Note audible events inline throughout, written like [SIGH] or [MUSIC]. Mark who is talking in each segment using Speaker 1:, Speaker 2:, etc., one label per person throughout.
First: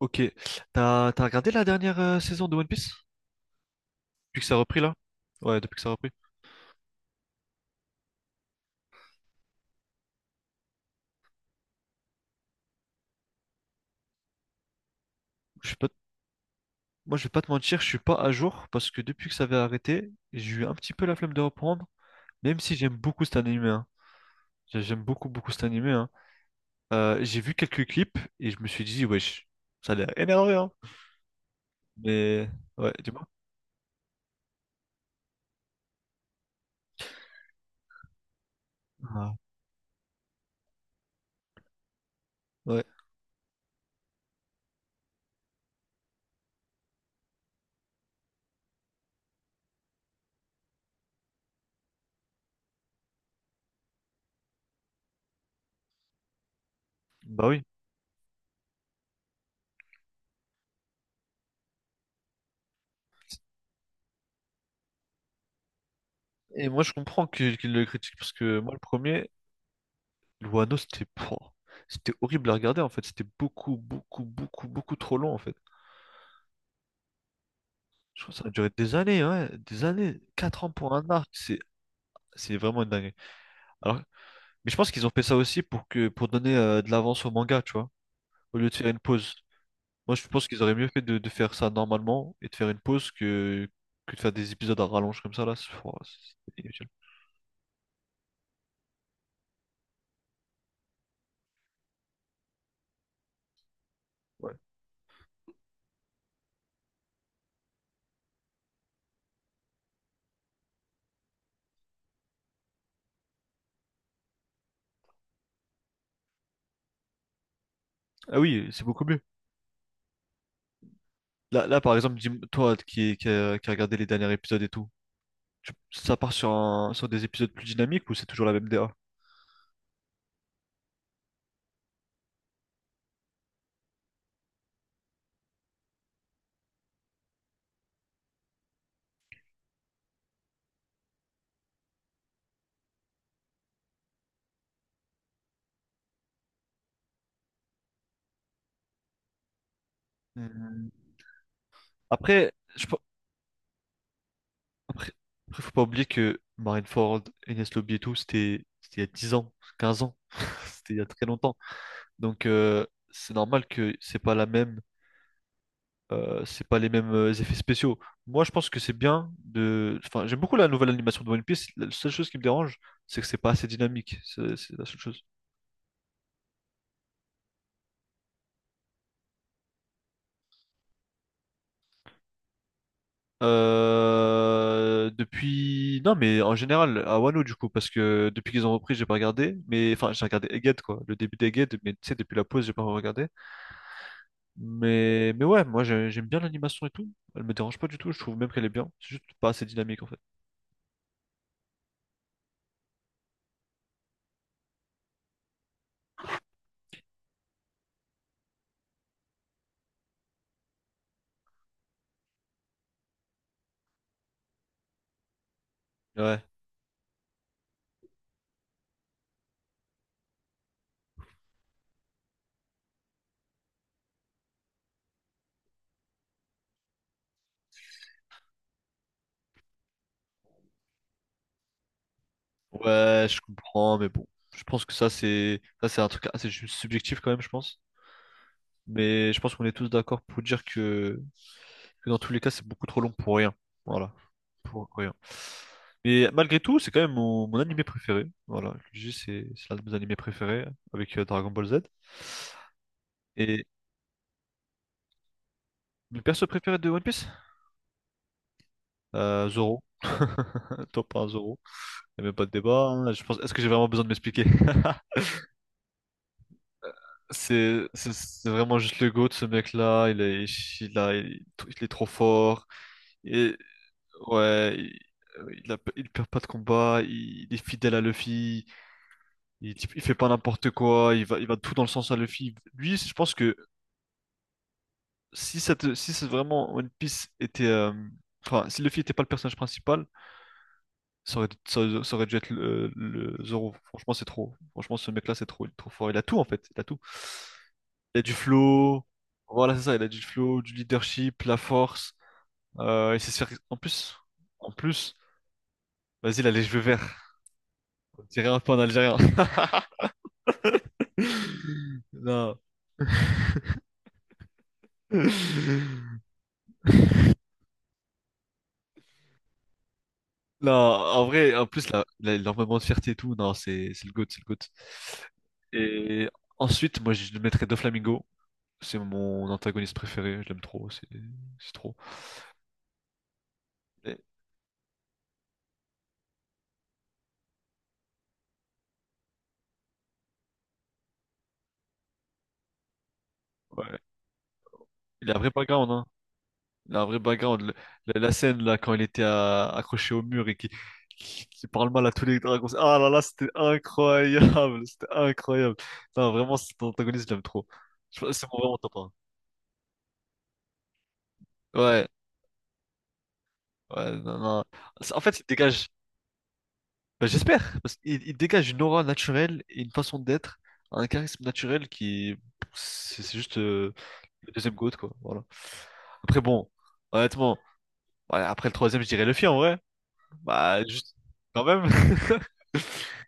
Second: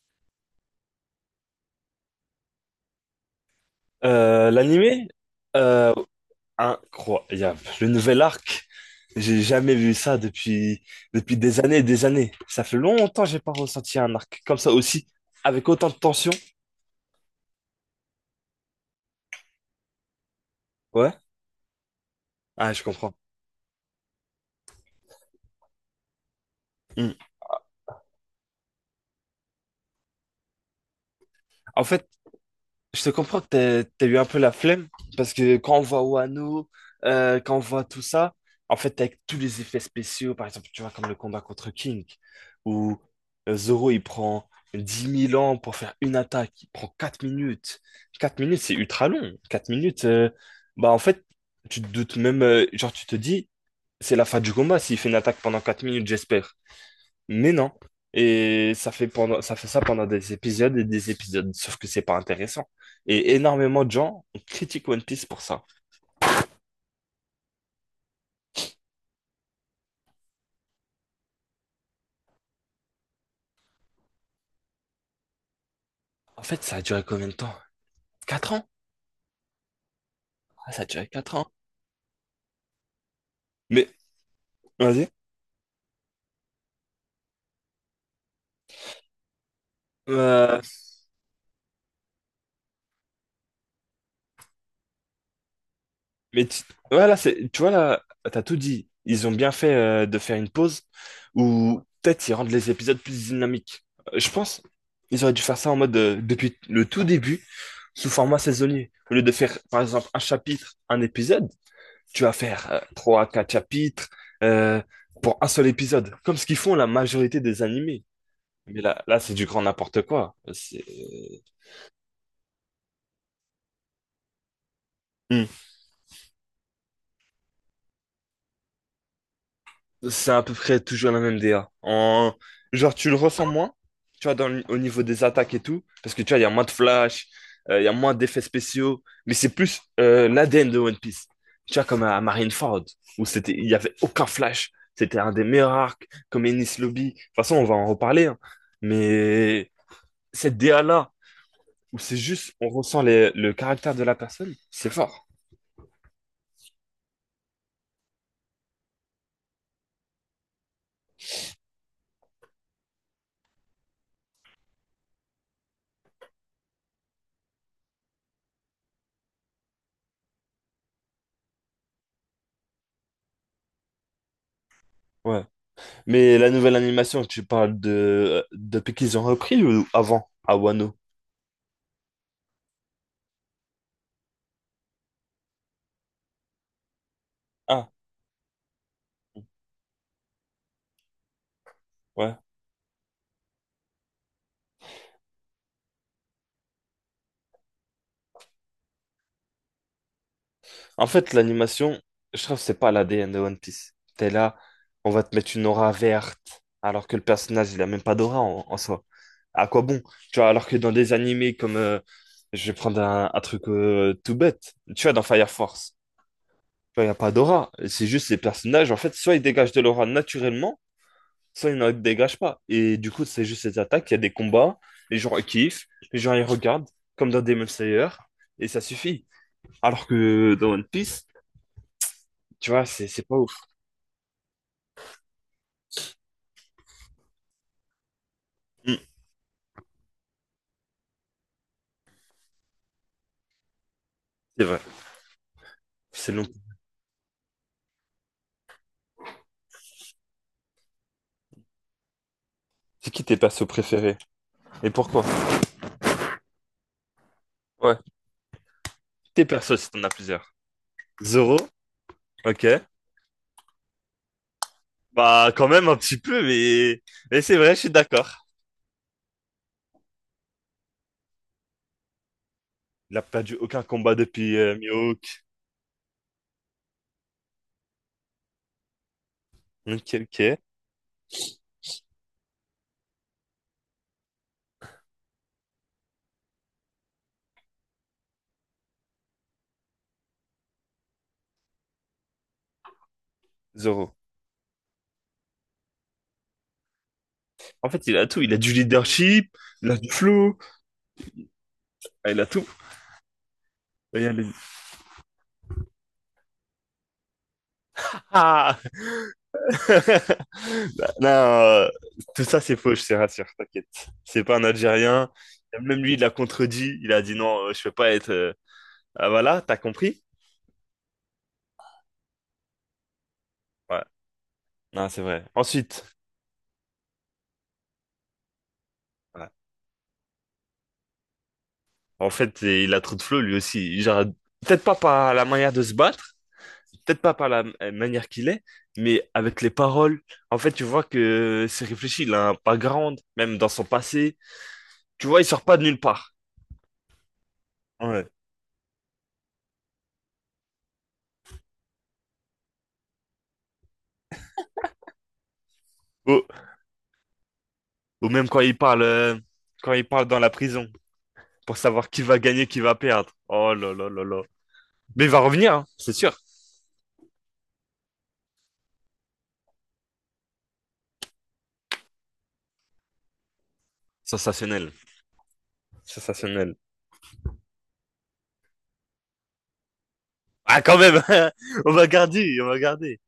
Speaker 1: Ok. T'as regardé la dernière saison de One Piece? Depuis que ça a repris là?
Speaker 2: L'animé,
Speaker 1: Ouais, depuis que ça a
Speaker 2: euh,
Speaker 1: repris.
Speaker 2: incroyable. Le nouvel arc, j'ai jamais vu ça depuis des années et des années. Ça fait longtemps que j'ai pas ressenti un arc comme ça aussi,
Speaker 1: Je
Speaker 2: avec
Speaker 1: suis pas...
Speaker 2: autant de tension.
Speaker 1: Moi, je vais pas te mentir, je suis pas à jour parce que depuis que ça avait arrêté, j'ai eu un petit peu la
Speaker 2: Ouais,
Speaker 1: flemme de reprendre, même
Speaker 2: ah,
Speaker 1: si
Speaker 2: je
Speaker 1: j'aime
Speaker 2: comprends.
Speaker 1: beaucoup cet animé, hein. J'aime beaucoup, beaucoup cet animé, hein.
Speaker 2: Hmm.
Speaker 1: J'ai vu quelques clips et je me suis dit, wesh, ça a l'air énervé, hein.
Speaker 2: En fait,
Speaker 1: Mais ouais,
Speaker 2: je te
Speaker 1: dis-moi.
Speaker 2: comprends que t'as eu un peu la flemme, parce que quand on voit Wano, quand on voit tout ça, en fait, avec
Speaker 1: Ah,
Speaker 2: tous les effets spéciaux, par exemple, tu vois, comme le combat contre King,
Speaker 1: ouais,
Speaker 2: où Zoro, il prend 10 000 ans pour faire une attaque, il prend 4 minutes. 4 minutes, c'est ultra long. 4 minutes, bah en fait, tu te doutes même, genre, tu te dis, c'est la fin du combat s'il fait une attaque pendant 4 minutes, j'espère.
Speaker 1: bah
Speaker 2: Mais
Speaker 1: oui.
Speaker 2: non. Et ça fait ça pendant des épisodes et des épisodes, sauf que c'est pas intéressant. Et énormément de gens critiquent One Piece pour ça.
Speaker 1: Et moi, je comprends qu'il le critique parce que moi, le premier, Wano, c'était pouah, c'était horrible à regarder en fait. C'était beaucoup, beaucoup, beaucoup, beaucoup trop long en fait.
Speaker 2: En fait, ça a duré combien de temps?
Speaker 1: Je crois que ça a
Speaker 2: 4 ans?
Speaker 1: duré des années, ouais, des années. Quatre ans
Speaker 2: Ah, ça a
Speaker 1: pour un
Speaker 2: duré
Speaker 1: arc,
Speaker 2: 4 ans.
Speaker 1: c'est vraiment une dinguerie.
Speaker 2: Mais,
Speaker 1: Alors, mais je pense qu'ils
Speaker 2: vas-y.
Speaker 1: ont fait ça aussi pour donner de l'avance au manga, tu vois, au lieu de faire une pause. Moi, je pense
Speaker 2: Euh,
Speaker 1: qu'ils auraient mieux fait de faire ça normalement et de faire une pause que de faire des épisodes à rallonge comme ça, là. C'est oh,
Speaker 2: mais tu-
Speaker 1: c'est inutile.
Speaker 2: voilà, c'est, tu vois là, t'as tout dit. Ils ont bien fait de faire une pause où peut-être ils rendent les épisodes plus dynamiques. Je
Speaker 1: Ouais.
Speaker 2: pense ils auraient dû faire ça en mode depuis le tout début, sous format saisonnier. Au lieu de faire, par exemple, un chapitre, un épisode, tu vas faire trois à quatre chapitres euh, pour un seul épisode, comme ce qu'ils font la majorité des animés.
Speaker 1: Ah oui,
Speaker 2: Mais
Speaker 1: c'est
Speaker 2: là,
Speaker 1: beaucoup mieux.
Speaker 2: là c'est du grand n'importe quoi. C'est
Speaker 1: Là, là, par exemple, dis- toi qui a regardé les derniers épisodes et tout,
Speaker 2: Hmm.
Speaker 1: ça part sur, sur des épisodes plus dynamiques ou c'est toujours la même DA?
Speaker 2: C'est à peu près toujours la même DA. Genre, tu le ressens moins, tu vois, au niveau des attaques et tout, parce que tu vois, il y a moins de flash, il y a moins d'effets spéciaux, mais c'est plus l'ADN de One Piece. Tu vois, comme à Marineford, il y avait aucun flash. C'était un des meilleurs arcs, comme Enies Lobby. De toute façon, on va en reparler, hein. Mais cette
Speaker 1: Hmm.
Speaker 2: DA-là, où c'est
Speaker 1: Après,
Speaker 2: juste, on
Speaker 1: je, pe-
Speaker 2: ressent le caractère de la personne, c'est
Speaker 1: après,
Speaker 2: fort.
Speaker 1: après, faut pas oublier que Marineford, Enes Lobby et tout, c'était il y a 10 ans, 15 ans, [LAUGHS] c'était il y a très longtemps. Donc c'est normal que c'est pas la même, c'est pas les mêmes effets spéciaux. Moi je pense que c'est bien de, enfin j'aime beaucoup la nouvelle animation de One Piece. La seule chose qui me dérange, c'est que c'est pas assez dynamique. C'est la seule chose.
Speaker 2: Ouais. Mais la nouvelle animation, tu parles de depuis qu'ils ont repris ou avant, à Wano?
Speaker 1: Non mais en général à Wano du coup parce
Speaker 2: Ah,
Speaker 1: que depuis qu'ils ont repris j'ai pas regardé, mais enfin j'ai regardé Egghead quoi, le début d'Egghead, mais tu sais depuis
Speaker 2: ouais.
Speaker 1: la pause j'ai pas regardé. Mais ouais moi j'aime bien l'animation et tout. Elle me dérange pas du tout. Je trouve même qu'elle est bien. C'est juste pas assez dynamique en fait.
Speaker 2: En fait, l'animation, je trouve que c'est pas la l'ADN de One Piece. T'es là, on va te mettre une aura verte, alors que le personnage, il a même pas d'aura en soi. À quoi bon? Tu vois, alors que dans des animés comme, je vais prendre un truc tout bête. Tu vois, dans Fire Force.
Speaker 1: Ouais.
Speaker 2: Il n'y a pas d'aura. C'est juste les personnages, en fait, soit ils dégagent de l'aura naturellement, soit ils n'en dégagent pas. Et du coup, c'est juste ces attaques, il y a des combats, les gens ils kiffent, les gens ils regardent, comme dans Demon Slayer, et ça suffit. Alors que dans One Piece, tu vois, c'est
Speaker 1: Ouais,
Speaker 2: c'est pas
Speaker 1: je
Speaker 2: ouf.
Speaker 1: comprends, mais bon. Je pense que ça, c'est un truc assez subjectif quand même, je pense.
Speaker 2: Hmm,
Speaker 1: Mais je pense qu'on est tous d'accord pour dire que dans tous les cas, c'est beaucoup trop long pour rien. Voilà.
Speaker 2: c'est vrai,
Speaker 1: Pour rien. Mais
Speaker 2: c'est long.
Speaker 1: malgré tout, c'est quand même mon, mon animé préféré. Voilà, je le dis, c'est l'un de mes animés préférés avec Dragon Ball Z.
Speaker 2: C'est qui tes
Speaker 1: Et
Speaker 2: persos préférés? Et pourquoi?
Speaker 1: le perso préféré de One Piece?
Speaker 2: Ouais, tes
Speaker 1: Zoro.
Speaker 2: persos si t'en as plusieurs.
Speaker 1: [LAUGHS] Top un
Speaker 2: Zoro?
Speaker 1: Zoro. Il n'y a même pas de
Speaker 2: Ok.
Speaker 1: débat, hein. Je pense... Est-ce que j'ai vraiment besoin de m'expliquer? [LAUGHS]
Speaker 2: Bah, quand même un petit peu, mais c'est vrai, je
Speaker 1: C'est
Speaker 2: suis
Speaker 1: c'est-
Speaker 2: d'accord.
Speaker 1: c'est vraiment juste le GOAT, ce mec-là. Il a- il il est trop fort.
Speaker 2: Il a
Speaker 1: Et
Speaker 2: perdu aucun combat depuis
Speaker 1: ouais,
Speaker 2: Mihawk.
Speaker 1: il perd pas de combat. Il est fidèle à Luffy. Il
Speaker 2: Ok,
Speaker 1: fait pas
Speaker 2: ok.
Speaker 1: n'importe quoi. Il va tout dans le sens à Luffy. Lui, je pense que si c'est vraiment One Piece était, enfin, si Luffy était pas le personnage principal, ça aurait, ça, aurait ça aurait dû être le Zoro. Franchement,
Speaker 2: Zoro.
Speaker 1: c'est trop. Franchement, ce mec-là, c'est trop, il est trop fort. Il a tout en fait. Il a tout.
Speaker 2: En fait, il
Speaker 1: Il a
Speaker 2: a
Speaker 1: du
Speaker 2: tout. Il a du
Speaker 1: flow.
Speaker 2: leadership,
Speaker 1: Voilà, c'est
Speaker 2: il
Speaker 1: ça.
Speaker 2: a
Speaker 1: Il a
Speaker 2: du
Speaker 1: du
Speaker 2: flow,
Speaker 1: flow, du leadership, la force.
Speaker 2: ah, il a tout.
Speaker 1: Il sait se faire.
Speaker 2: Et elle est-
Speaker 1: En plus, vas-y, il a les cheveux verts. On dirait un peu un
Speaker 2: Ah.
Speaker 1: Algérien.
Speaker 2: [LAUGHS] Bah, non,
Speaker 1: [LAUGHS]
Speaker 2: tout
Speaker 1: Non.
Speaker 2: ça c'est faux, je te rassure, t'inquiète. C'est pas un Algérien. Même lui, il l'a contredit. Il a dit non, je peux pas être. Ah, voilà, t'as compris?
Speaker 1: Non, en vrai, en plus, là, il a énormément de fierté et tout. Non, c'est
Speaker 2: Ouais.
Speaker 1: c'est le GOAT, c'est le GOAT.
Speaker 2: Non, c'est vrai. Ensuite,
Speaker 1: Et ensuite, moi, je le mettrais Doflamingo. C'est mon
Speaker 2: ouais.
Speaker 1: antagoniste préféré. Je l'aime trop. C'est trop.
Speaker 2: En fait, il a trop de flow lui aussi.
Speaker 1: Et-
Speaker 2: Genre, peut-être pas par la manière de se battre, peut-être pas par la manière qu'il est, mais avec les paroles. En fait, tu vois que c'est réfléchi. Il a un background, même dans son
Speaker 1: ouais.
Speaker 2: passé. Tu
Speaker 1: Il a un
Speaker 2: vois, il
Speaker 1: vrai
Speaker 2: sort pas de
Speaker 1: background,
Speaker 2: nulle
Speaker 1: hein.
Speaker 2: part.
Speaker 1: La vraie background.
Speaker 2: Ouais.
Speaker 1: La scène, là, quand il était accroché au mur et qui parle mal à tous les dragons. Ah là là, c'était incroyable. [LAUGHS] C'était incroyable. Non,
Speaker 2: Ou,
Speaker 1: vraiment, cet antagoniste, j'aime trop.
Speaker 2: ou
Speaker 1: Je C'est
Speaker 2: même
Speaker 1: mon vraiment top 1.
Speaker 2: quand il parle dans la prison pour
Speaker 1: Ouais.
Speaker 2: savoir qui va gagner, qui va perdre. Oh là là
Speaker 1: Ouais,
Speaker 2: là
Speaker 1: non,
Speaker 2: là.
Speaker 1: non. C'est- En
Speaker 2: Mais il
Speaker 1: fait,
Speaker 2: va
Speaker 1: il
Speaker 2: revenir, hein,
Speaker 1: dégage.
Speaker 2: c'est sûr.
Speaker 1: Bah, j'espère. Parce qu'il il dégage une aura naturelle et une façon d'être. Un charisme naturel qui. C'est juste le deuxième GOAT,
Speaker 2: Sensationnel.
Speaker 1: quoi. Voilà. Après, bon,
Speaker 2: Sensationnel.
Speaker 1: honnêtement, ouais, après le troisième, je dirais le film en vrai. Bah,
Speaker 2: Ah, quand
Speaker 1: juste
Speaker 2: même,
Speaker 1: quand
Speaker 2: [LAUGHS]
Speaker 1: même.
Speaker 2: on va
Speaker 1: [LAUGHS]
Speaker 2: garder, on va garder.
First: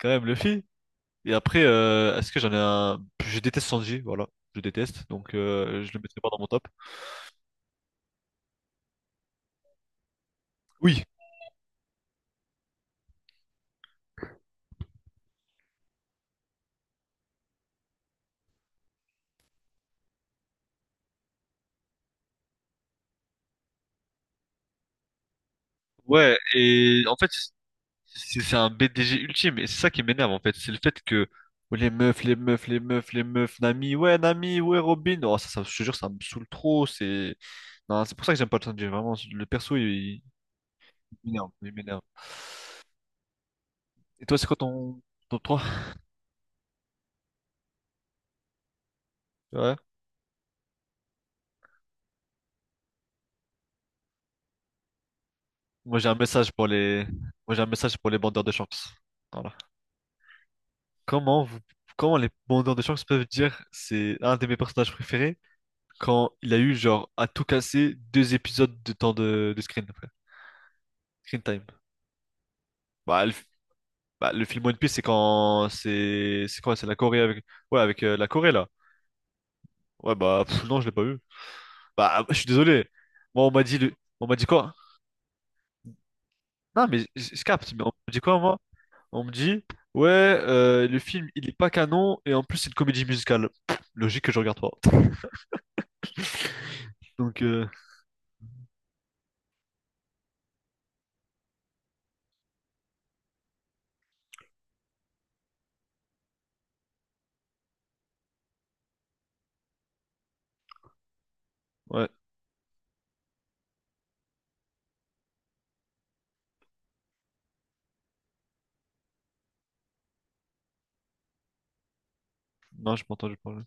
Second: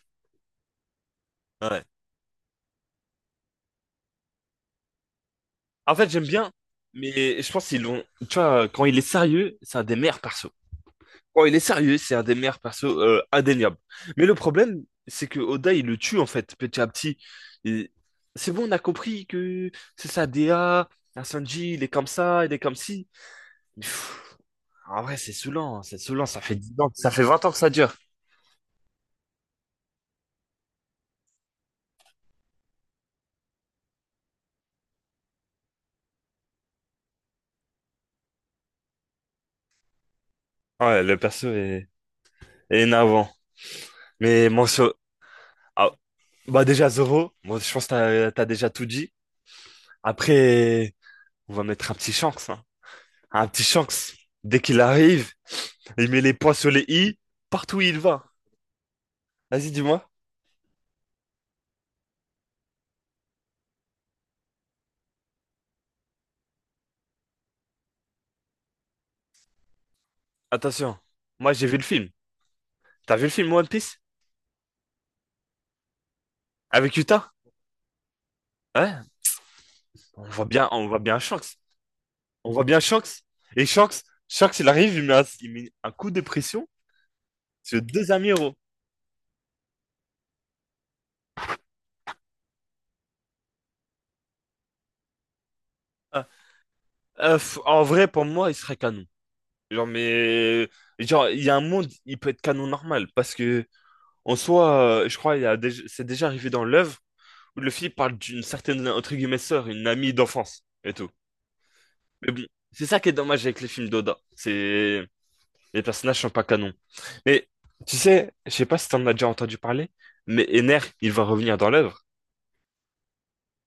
Speaker 1: Quand même Luffy. Et après,
Speaker 2: Ouais.
Speaker 1: est-ce que j'en ai un... Je déteste Sanji, voilà. Je déteste, donc je
Speaker 2: En
Speaker 1: le
Speaker 2: fait,
Speaker 1: mettrai
Speaker 2: j'aime
Speaker 1: pas dans mon
Speaker 2: bien,
Speaker 1: top.
Speaker 2: mais je pense qu'ils l'ont. Tu vois, quand il est sérieux, c'est un des meilleurs persos.
Speaker 1: Oui.
Speaker 2: Oh, il est sérieux, c'est un des meilleurs persos indéniable. Mais le problème, c'est que Oda, il le tue en fait, petit à petit. Et c'est bon, on a compris que c'est ça, DA, un Sanji, il est comme ça, il est comme ci. Mais pff, en vrai, c'est saoulant, hein, c'est saoulant,
Speaker 1: Ouais,
Speaker 2: ça fait 10 ans,
Speaker 1: et
Speaker 2: ça
Speaker 1: en
Speaker 2: fait
Speaker 1: fait,
Speaker 2: 20 ans que ça dure.
Speaker 1: c'est un BDG ultime, et c'est ça qui m'énerve, en fait. C'est le fait que oh, les meufs, les meufs, les meufs, les meufs, Nami, ouais, Robin. Oh, ça, je te jure, ça me saoule trop, c'est... Non, c'est pour ça que j'aime pas le Sanji, vraiment. Le perso, il
Speaker 2: Ouais, le perso
Speaker 1: m'énerve, il
Speaker 2: est,
Speaker 1: m'énerve.
Speaker 2: est énervant.
Speaker 1: Et toi, c'est
Speaker 2: Mais
Speaker 1: quoi
Speaker 2: mon so-
Speaker 1: ton top 3
Speaker 2: ah, bah déjà Zoro, moi, je pense que t'as déjà tout dit.
Speaker 1: Ouais.
Speaker 2: Après, on va mettre un petit chance. Un petit Shanks, dès qu'il arrive,
Speaker 1: Moi, j'ai
Speaker 2: il
Speaker 1: un
Speaker 2: met les
Speaker 1: message
Speaker 2: points
Speaker 1: pour
Speaker 2: sur les
Speaker 1: les...
Speaker 2: i,
Speaker 1: Moi, j'ai un
Speaker 2: partout où
Speaker 1: message
Speaker 2: il
Speaker 1: pour les
Speaker 2: va.
Speaker 1: bandeurs de chance. Voilà.
Speaker 2: Vas-y, dis-moi.
Speaker 1: Comment vous, Comment les demandeurs de chance peuvent dire c'est un de mes personnages préférés quand il a eu genre à tout casser deux épisodes de temps de screen après.
Speaker 2: Attention,
Speaker 1: Screen
Speaker 2: moi
Speaker 1: time.
Speaker 2: j'ai vu le film. T'as vu
Speaker 1: Bah,
Speaker 2: le
Speaker 1: le,
Speaker 2: film One Piece?
Speaker 1: Bah, le film One Piece c'est quand c'est la
Speaker 2: Avec
Speaker 1: Corée
Speaker 2: Utah?
Speaker 1: avec ouais avec la Corée là.
Speaker 2: Ouais,
Speaker 1: Ouais
Speaker 2: on
Speaker 1: bah
Speaker 2: voit
Speaker 1: pff,
Speaker 2: bien,
Speaker 1: non je
Speaker 2: on
Speaker 1: l'ai
Speaker 2: voit
Speaker 1: pas vu.
Speaker 2: bien Shanks.
Speaker 1: Bah ah, je suis
Speaker 2: On voit bien
Speaker 1: désolé.
Speaker 2: Shanks.
Speaker 1: Moi on m'a
Speaker 2: Et
Speaker 1: dit le-
Speaker 2: Shanks,
Speaker 1: On m'a dit
Speaker 2: Shanks, il
Speaker 1: quoi?
Speaker 2: arrive, il met un coup de pression
Speaker 1: Non mais je capte
Speaker 2: sur
Speaker 1: mais on me
Speaker 2: deux
Speaker 1: dit quoi
Speaker 2: amiraux.
Speaker 1: moi? On me dit ouais le film il est pas canon et en plus c'est une comédie musicale. Pff, logique que je regarde pas.
Speaker 2: Ah,
Speaker 1: Donc
Speaker 2: en vrai, pour moi, il serait canon. Genre, mais genre, il y a un monde, il peut être canon normal parce que en soi, je crois, il y a déjà- c'est déjà arrivé dans l'œuvre. Luffy parle d'une certaine, entre guillemets, sœur, une amie d'enfance et tout.
Speaker 1: ouais
Speaker 2: Mais bon, c'est ça qui est dommage avec les films d'Oda. Les personnages sont pas canons. Mais, tu sais, je sais pas si t'en as déjà entendu parler, mais Ener, il va revenir dans l'œuvre.
Speaker 1: non je m'entends je parle.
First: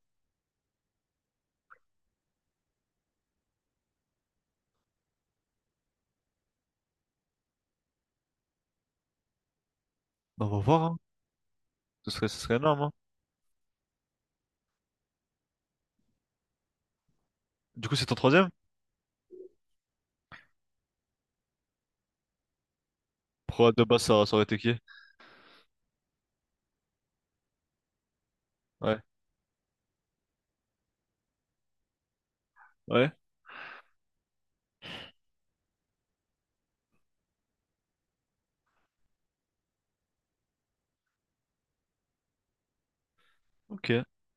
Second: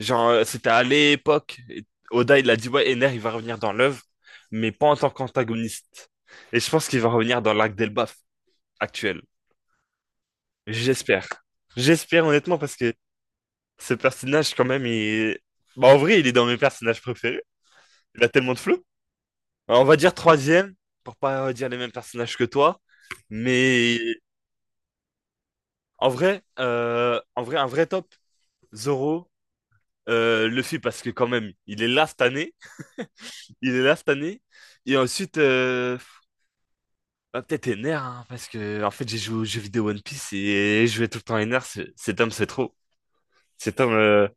Speaker 2: Genre, c'était à l'époque, et Oda, il a dit, ouais, Ener, il va revenir dans l'œuvre, mais pas en tant qu'antagoniste. Et je pense qu'il va revenir dans l'arc d'Elbaf actuel.
Speaker 1: Bah, on va voir, hein.
Speaker 2: J'espère. J'espère,
Speaker 1: Ce serait
Speaker 2: honnêtement, parce
Speaker 1: énorme, hein.
Speaker 2: que ce personnage, quand même, il, bah, en vrai, il est dans mes personnages préférés.
Speaker 1: Du coup, c'est ton
Speaker 2: Il a
Speaker 1: troisième?
Speaker 2: tellement de flow. Alors, on va dire troisième, pour pas dire les mêmes personnages que toi.
Speaker 1: Pro de
Speaker 2: Mais
Speaker 1: base, ça aurait été qui?
Speaker 2: en vrai, un vrai top,
Speaker 1: Ouais.
Speaker 2: Zoro, Luffy, parce que quand même, il est là cette année.
Speaker 1: Ouais.
Speaker 2: Il est là cette année. Et ensuite, bah, peut-être Ener, hein, parce que en fait, j'ai joué aux jeux vidéo One Piece et je jouais tout le temps Ener. Cet homme, c'est trop. Cet
Speaker 1: Ok.
Speaker 2: homme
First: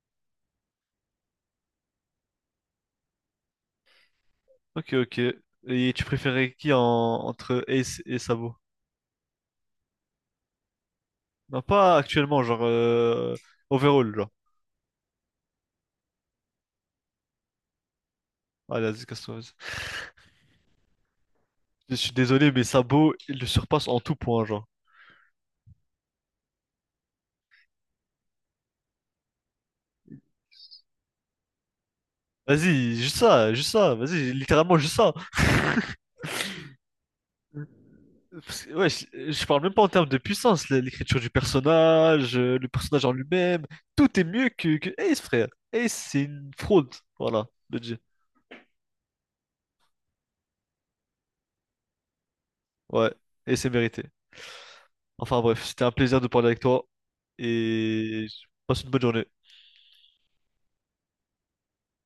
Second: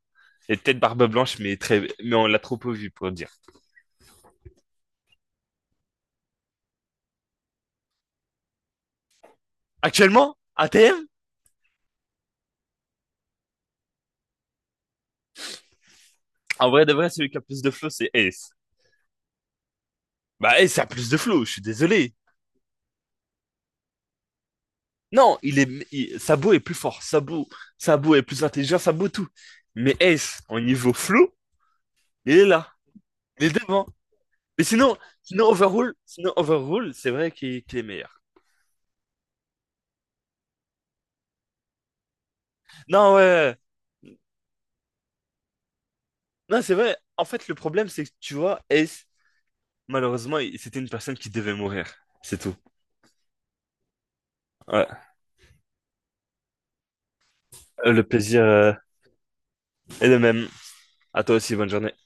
Speaker 2: est peut-être barbe blanche, mais on l'a trop peu vu pour le dire.
Speaker 1: Ok, ok. Et tu préférais qui en, entre Ace et Sabo?
Speaker 2: Actuellement, ATM,
Speaker 1: Non, pas actuellement, genre, overall, genre.
Speaker 2: en vrai de vrai, celui qui a plus de flow, c'est Ace.
Speaker 1: Allez, vas-y, casse-toi, vas-y.
Speaker 2: Bah, Ace a plus de flow, je suis
Speaker 1: Je suis
Speaker 2: désolé.
Speaker 1: désolé, mais Sabo, il le surpasse en tout point, genre.
Speaker 2: Non, Sabo est plus fort. Sabo est plus intelligent. Sabo tout. Mais Ace, en niveau flow, il est là.
Speaker 1: Vas-y,
Speaker 2: Il est
Speaker 1: juste
Speaker 2: devant.
Speaker 1: ça, vas-y,
Speaker 2: Mais
Speaker 1: littéralement juste
Speaker 2: sinon,
Speaker 1: ça.
Speaker 2: sinon Overrule, sinon Overrule, c'est vrai qu'il est meilleur.
Speaker 1: Parce que, ouais, je parle même pas en termes de puissance, l'écriture du personnage, le personnage en
Speaker 2: Non, ouais. Ouais, ouais.
Speaker 1: lui-même, tout est mieux que Ace, frère. Ace, c'est une
Speaker 2: Non, c'est
Speaker 1: fraude,
Speaker 2: vrai. En
Speaker 1: voilà,
Speaker 2: fait, le problème,
Speaker 1: budget.
Speaker 2: c'est que tu vois, Ace, malheureusement, c'était une personne qui devait mourir. C'est tout.
Speaker 1: Ouais, et c'est mérité.
Speaker 2: Ouais.
Speaker 1: Enfin bref, c'était un plaisir de parler avec toi
Speaker 2: Le
Speaker 1: et
Speaker 2: plaisir
Speaker 1: passe une bonne journée.
Speaker 2: est le même. À toi aussi, bonne journée.